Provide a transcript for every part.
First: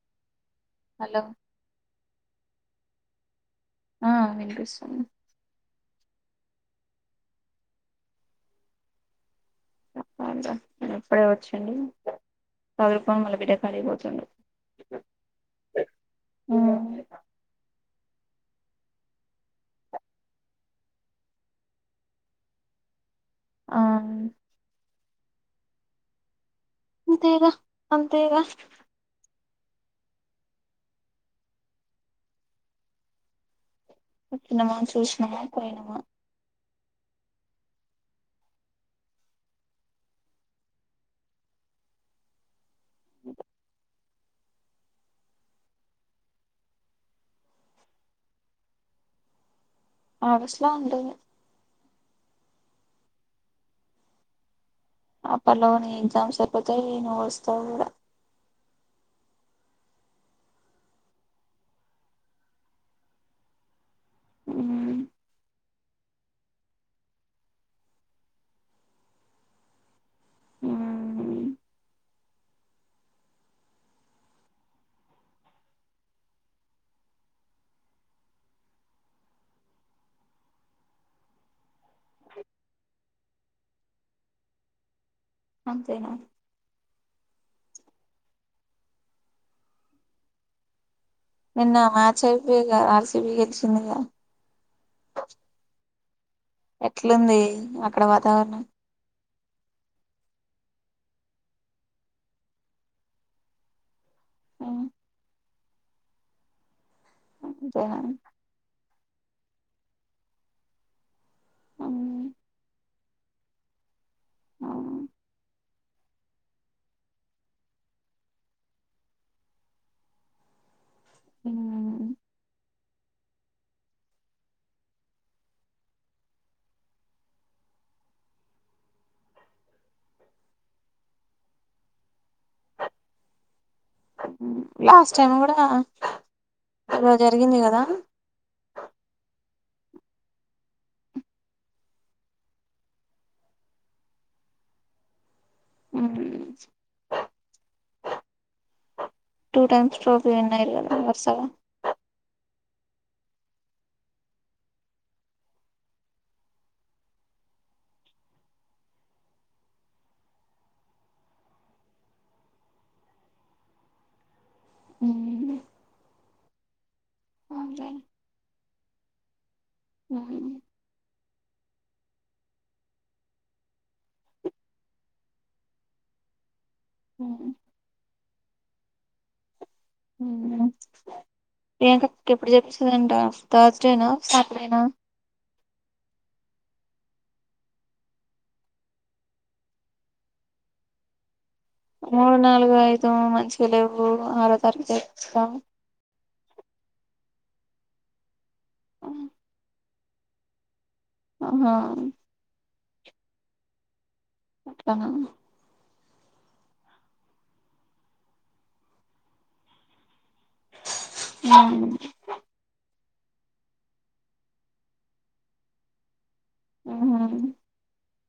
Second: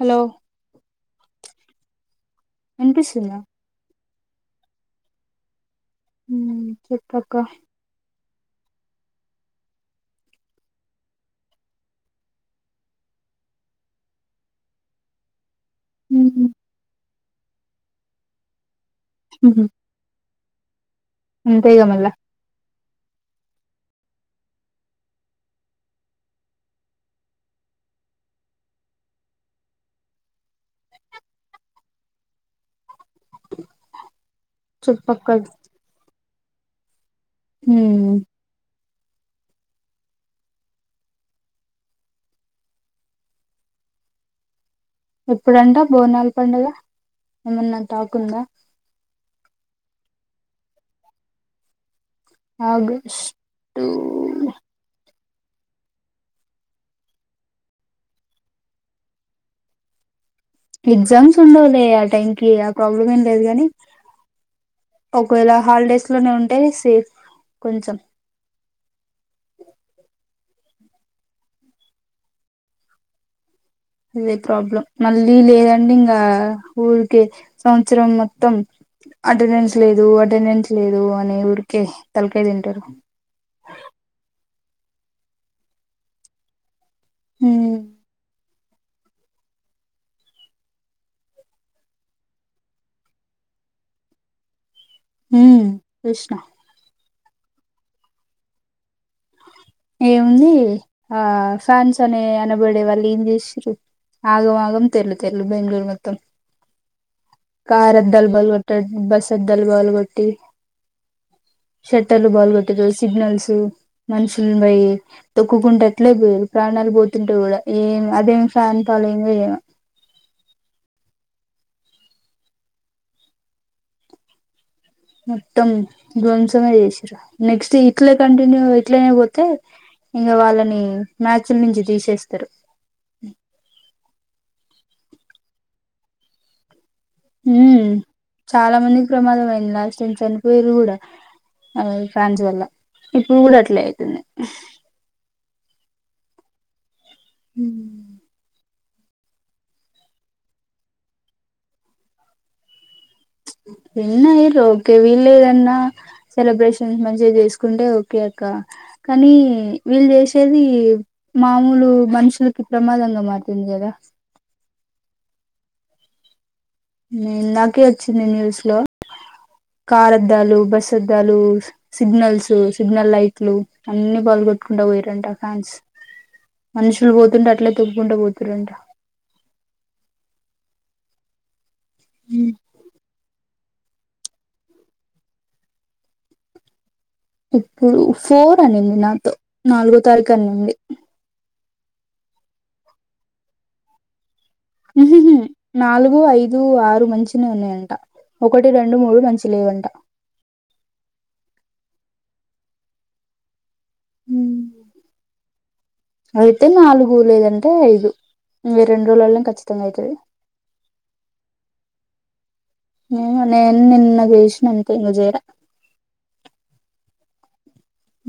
Hello hello వినిపిస్తుందా ఆ వినిపిస్తోంది హుం చెప్పు అక్క ఇంగ ఇప్పుడే వచ్చంది సదురుకొని మళ్ళ బిడ్డ కాడి పోతుండు. ఊహూ ఊహూ అంతేగా మళ్ళ ఆ అంతేగా అంతేగా వచ్చినమా చుట్టుపక్కల చూసినమా పోయినమా హ్మ్ ఎప్పుడంట బోనాల పండుగ ఏమన్నా టాక్ ఉందా ఆగస్టులో ఉంటుంది ఆగష్టు ఆ పలోనే ఎగ్జామ్స్ అయిపోతాయి నువ్వు వస్తావ్ కూడా ఎగ్జామ్స్ ఉండవులే ఆ టైం కి ఆ ప్రాబ్లం ఏం లేదు గాని మ్మ్ ఒకవేళ హాలిడేస్ లోనే ఉంటే సేఫ్ కొంచెం మ్మ్ అదే ప్రాబ్లం మళ్ళీ లేదండి ఇంకా ఊరికే సంవత్సరం మొత్తం అటెండెన్స్ లేదు అటెండెన్స్ లేదు అని ఊరికే తలకాయ్ తింటారు అంతేనా హ్మ్ నిన్న మ్యాచ్ అయిపోయిగా ఆర్ సి బి గెలిచిందిగా హ్మ్ చూసిన ట్లుంది అక్కడ వాతావరణం ఏముంది ఆ ఫ్యాన్స్ అనే అనబడే వాళ్ళు ఏం చేసిర్రు ఆగం ఆగం తెల్లు తెల్లు బెంగళూరు మొత్తం కార్ అంతేనా అద్దాలు బలగొట్టిలు బస్ అద్దాలు బల్గొట్టి మ్మ్ షట్టర్లు బాల్గొట్టిల్లు సిగ్నల్స్ మనుషులు పోయి తొక్కుకుంట అట్లే పోఇల్లు ప్రాణాలు పోతుంటే కూడా ఏమి అదేమి ఫ్యాన్ ఫాలోయింగో ఏమో ఉ మొత్తం ధ్వంసమే చేసారు నెక్స్ట్ ఇట్లే కంటిన్యూ ఇట్ల పోతే ఇంకా వాళ్ళని మ్యాచ్ల నుంచి తీసేస్తారు లాస్ట్ టై కూడా ఏదో హ జరిగింది కదా మ్ చాలా మందికి ప్రమాదం అయి లాస్ట్ టైం చనిపోయిర్రు కూడా ఫ్రాన్స్ వల్ల ఇప్పుడు కూడా అట్లే అవుతుంది ఉ హ టూ టైమ్స్ ట్రోఫీ వరుసగా విన్నయరు ఓకే వీళ్ళేదన్నా సెలబ్రేషన్స్ మంచిగా చేసుకుంటే ఓకే అక్క కానీ వీళ్ళు చేసేది మామూలు మనుషులకి ప్రమాదంగా మారుతుంది కదా హు ఇందాకే వచ్చింది న్యూస్ లో కార్ అద్దాలు బస్ అ అద్దాలు సిగ్నల్స్ సిగ్నల్ లైట్లు అన్ని పాల్గొట్టుకుండా పోయారంట ఫ్యాన్స్ మనుషులు పోతుంటే అట్లే తొప్పుకుంట పోతు రంట హ ప్రియాంక అక్క ఉమ్ ఎప్పుడు చెప్తుందంట తర్స్ డే నా సాటర్డేనా ఇప్పుడు ఫోర్ అనింది నాతో నాలుగో తారీఖు అనింది మూడు నాలుగు ఐదు మంచిగా లేవు ఆ మ్ హు హు నాలుగు ఐదు ఆరు మంచి గానే ఉన్నయంట ఒకటి రెండు మూడు మంచిగ లేవంట అ హా [unintelligible] అట్లనా అయితే నాలుగు లేదంటే ఐదు మీ రెండు రోజులల ఖచ్చితంగా అవుతది ఆ నిను నిన్న చేసిన అంతే ఇంగ చేయాలె అ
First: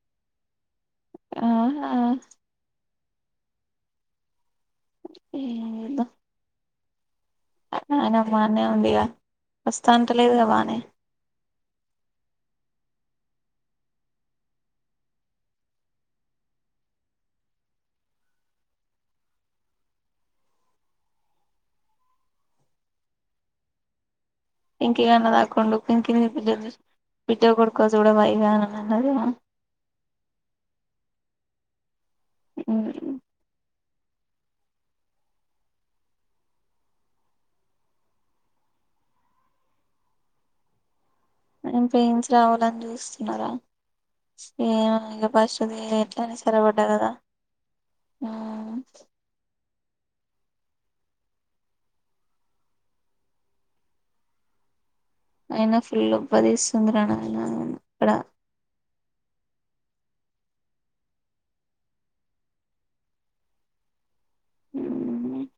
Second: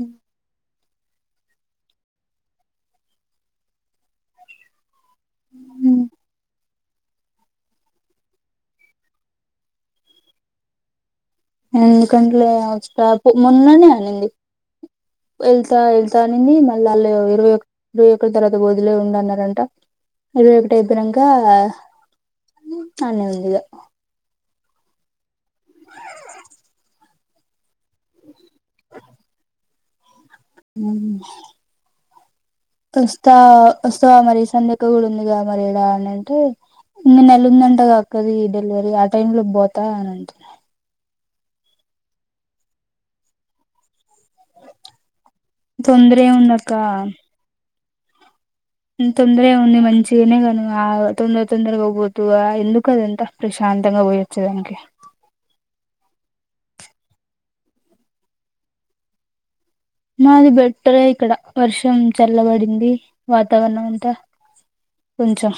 ఆ ఆ హు ఆయన బానే ఉందిగా వస్తా అంటలేదుగా బాగానే ఎందుకంటలే మొన్ననే అనింది వెళ్తా వెళ్తా అనింది మళ్ళీ వాళ్ళు ఇరవై ఒక ఇరవై ఒకటి తర్వాత వదిలే ఉండు అన్నారంట ఇరవై ఒకటి అయిపోయినాక అనే ఉంది ఇగ పింకిగా అన్నదిాకుండు పింకకిి ఫిడ్ో కొడుకో చూడవా ఇగా అని అన్నది హ చూస్తా వస్తావా మరి సంధ్యక్క కూడా ఉందిగా మరి ఇడా అని అంటే ఇంకా నెల ఉందంటా కాదా అక్కది డెలివరీ ఆ టైమ్ లో పోతా అని అంటున్నారు నం పెయిన్స్ రావాలని చూస్తున్నారా ఏమొ ఇంగ పస్టుది తొందర ఎట్లాయినా సరే ఏముందక్క పడ్డాకదా ఆహ్ ఉహ్ తొందరెం ఉంది మరి నుంచినే గను అగ్ తొందర తొందరగా బోతుగా ఎందుకు అదంత ప్రశాంతంగా పోయచ్చుదనికి అయినా ఫుల్ ఉబ్బ దిసుందిరనాయన అక్కడ మాది బెట్టరే ఇక్కడ వర్షం చల్లబడింది. వాతావరణం అంతా ఉమ్ కొంచెం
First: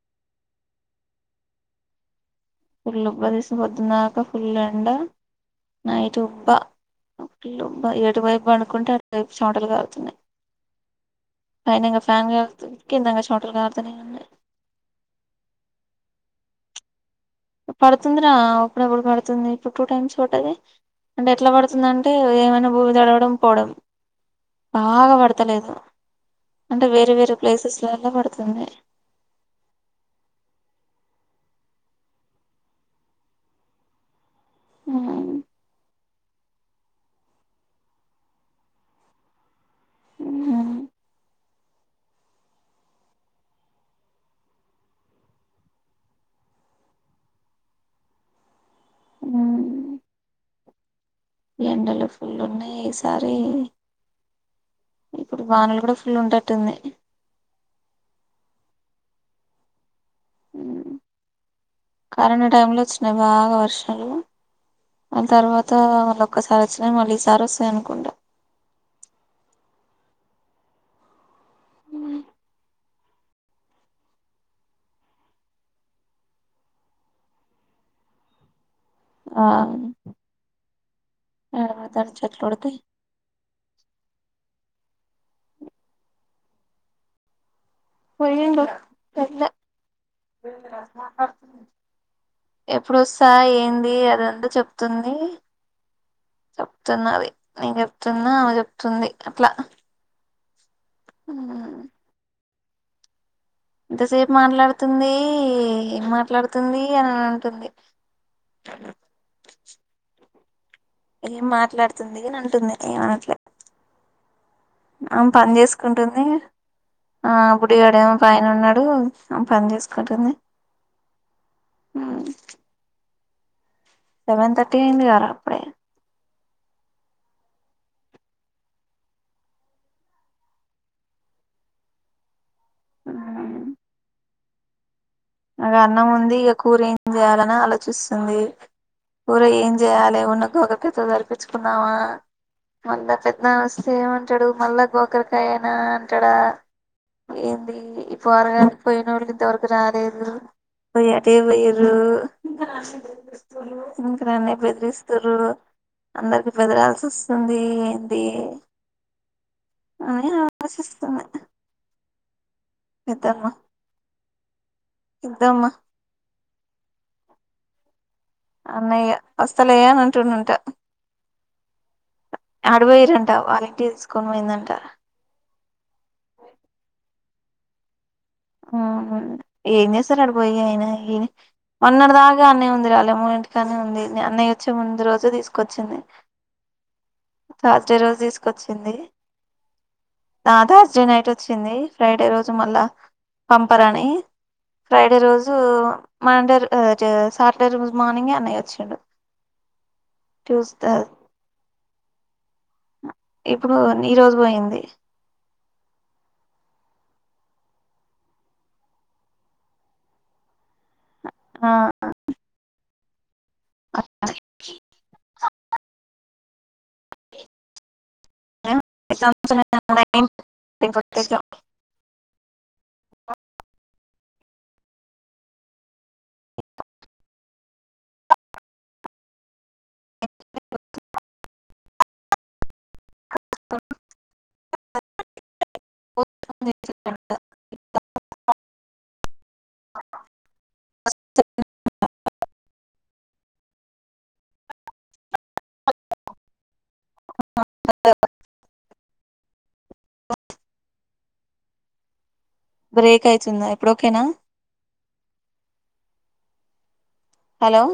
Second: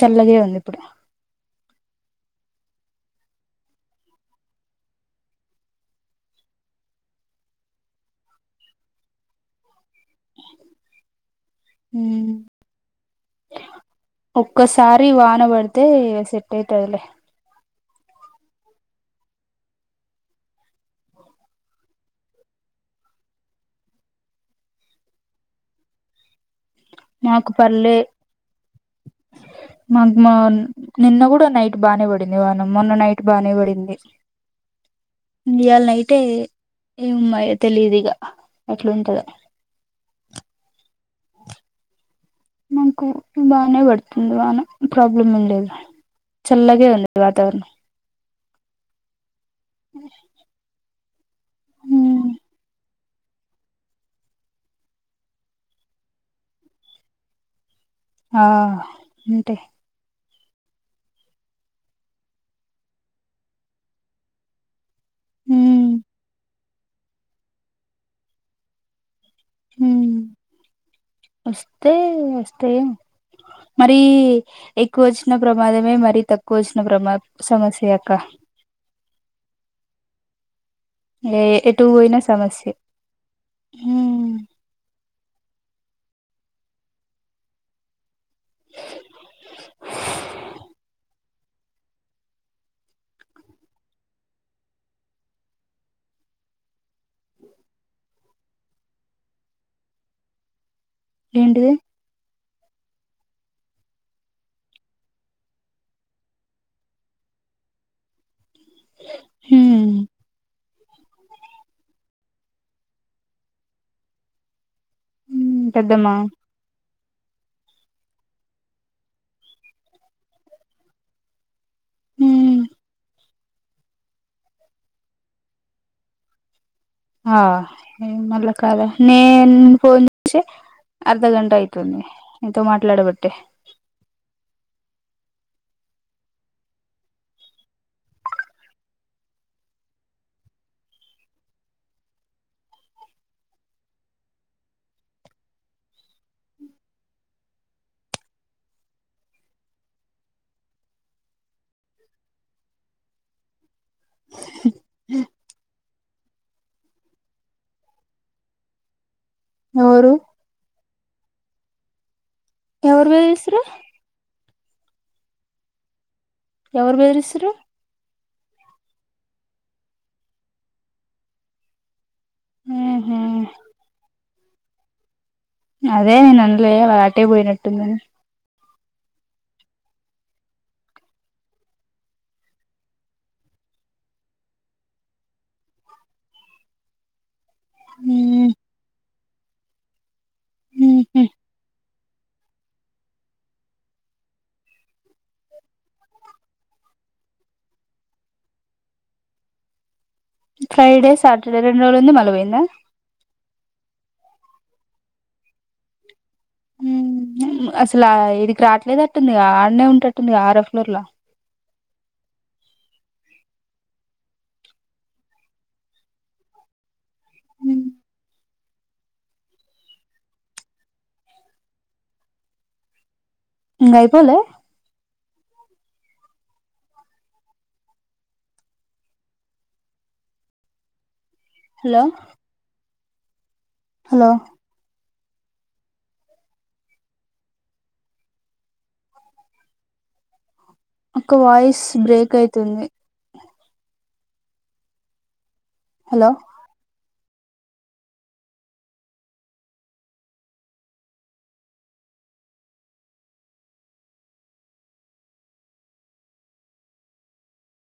చల్లగే ఉంది ఇప్పుడు. ఫుల్ ఉబ్బ తీసి పొద్దున్నాక. ఫుల్ ఎండ నైట్ ఉబ్బ ఫుల్ ఉబ్బ ఏటు వైపు పండుకుంటే, అటువైపు చెమటలు కార్ ఇంగ ఫ్యాన్ ఉహ్మ్ కారుతుంది కిందంగా చెమటలు కారుతూనే ఉన్నాయి ఒక్కసారి వానబడితే ఇగ సెట్ పోతదిలే పడుతుందిరా అప్పుడాప్పుడు పడుతుంది. ఇప్పుడు టూ టైమ్స్ పడ్డ. అంటే ఎట్లా పడుతుంది అంటే ఏమైనా భూమి జడవడం పోడం బాగా పడతలేదు. అంటే వేరే వేరే మాకు పర్లే ప్లేసెస్లలా పడుతుంది మా మా నిన్న కూడా డా నైట్ బాగానే పడింది. వానం మొన్న నైట్ బానే పడింది. ఉమ్ ఇయ్యాల నైట్ అంటే ఎమ్మాయ్ తెలిదిగా ఎట్లుంటదో ఉహ్ హు మాకు బానే పడుతుంది. వాన ప్రాబ్లం వుండదులే చల్లగే ఉంది వాతావరణం. ఉహ్మ్ ఉహే ఎండలు ఫుల్లు ఉన్నాయి. అస్ సారి ఇప్పుడు వానలు కూడా ఫుల్ ఉంటట్టుంది. ఆహ్ ఉంటై ఉహ్ కరోనా టైం లో వచ్చినాయి బాగా వర్షాలు ఆ తర్వాత ఉమ్ ఆళ్ళ ఒక్కసారి మాళ్ళీ ఈ సారోస్తాయి అనుకుండ ఉహ్మ్ వస్తే వస్తయేమో మరి ఎక్కువ వచ్చిన ప్రమాదమే మరి తక్కువ వచ్చిన ప్రమా సమస్యే అక్క ఆహ్ ఏ ఎటు పోయినా సమస్యే ఉహ్మ్ పోయ్యిండు. ఎప్పుడోస్తా ఏంది అదంతా చెప్తుంది చెప్తున్నది నేన్ చెప్తున్నా. అమ చెప్తుంది అట్లా ఏంటిది ఉహ్మ్ ఇంతసేపు మాట్లాడుతుంది. ఏం మాట్లాడుతుంది అని అ అంటుంది. ఉమ్ ఏం మాట్లాడుతుంది అని అంటుంది ఏమనట్లే అం పని ఉమ్ పెద్దమ్మా చేసుకుంటుంది. ఆహ్ బుడిగాడేమో పైన ఉన్నాడు. ఆమ్ పని చేసుకుంటుంది. ఆహ్ ఉమ్ సెవెన్ థర్టీ అయింది గర అప్పుడే నేను ఫోన్ చేసే అర్ధ గంట ఐతుంది నీతో మాట్లాడబట్టే ఇక అన్నం ఉంది ఇక కూర ఏం చేయాలని ఆలోచిస్తుంది కూర ఏం చేయాలి ఉన్న గోకరికాయతో సరిపిచ్చుకున్నామా మళ్ళా పెద్ద్నాన్నోస్తే ఏమంటాడు మళ్ళా గోకరికాయనా అంటాడా ఏంది ఈ పోరగానికి పోయినోళ్ళింతవరకు రాలేదు పొయ్ అటే పోయిర్రు ఉంకురానే బెదిరిస్తూరు అందరికి బెదరాల్సోస్తుంది ఏంది ఎవరు అని ఆలోచిస్తున్నా ఎవరు బెదిరిస్తుర్రు ఇద్దమ్మ ఎవరు బెదిరిస్తుర్రు అన్నయ్య వస్తలే అని అంటుండంట అడు ఆహా పోయిర్రంట వాళ్ళింటికి తీస్కో కొని పోయుందంట అదే నేను అన్లే వా ట్టే పోయినట్టుందని [inaudible] ఏం చేస్తారు అడి పోయి ఐనా ఈ మొన్నటి దాకా ఆడనే ఉంది రా వాళ్ళమ్మోళ్ళ ఇంటికాడనే ఉంది అన్నయ్య వచ్చే ముందు రోజు తీసుకొచ్చింది తర్స్ డే రోజు తీసుకొచ్చింది ఆ థర్స్ డే నైట్ వచ్చింది ఫ్రైడే రోజు మళ్ళా పంపరని ఫ్రైడే రోజు మండే రో సాటర్డే రోజు మార్నింగే అన్నయ్య వచ్చాడు ఫ్రైడే సాటర్డే రెండ్రోజులుంది మల్ల పోయిందా ఇప్పుడు ఈ రోజు పోయింది హ్మ్ అసలు ఇడికి రావట్లేదు అట్టుంది ఆడనే ఉంటట్టుంది గా ఆరోఫ్లోర్లో ఆ [inaudible] ఇంగయిపోలె హలో హలో [inaudible] అక్క వాయిస్ బ్రేక్ అయి తుంది హలో [inaudible] బ్రేక్ అయితుందా ఇప్పుడోకేనా హలో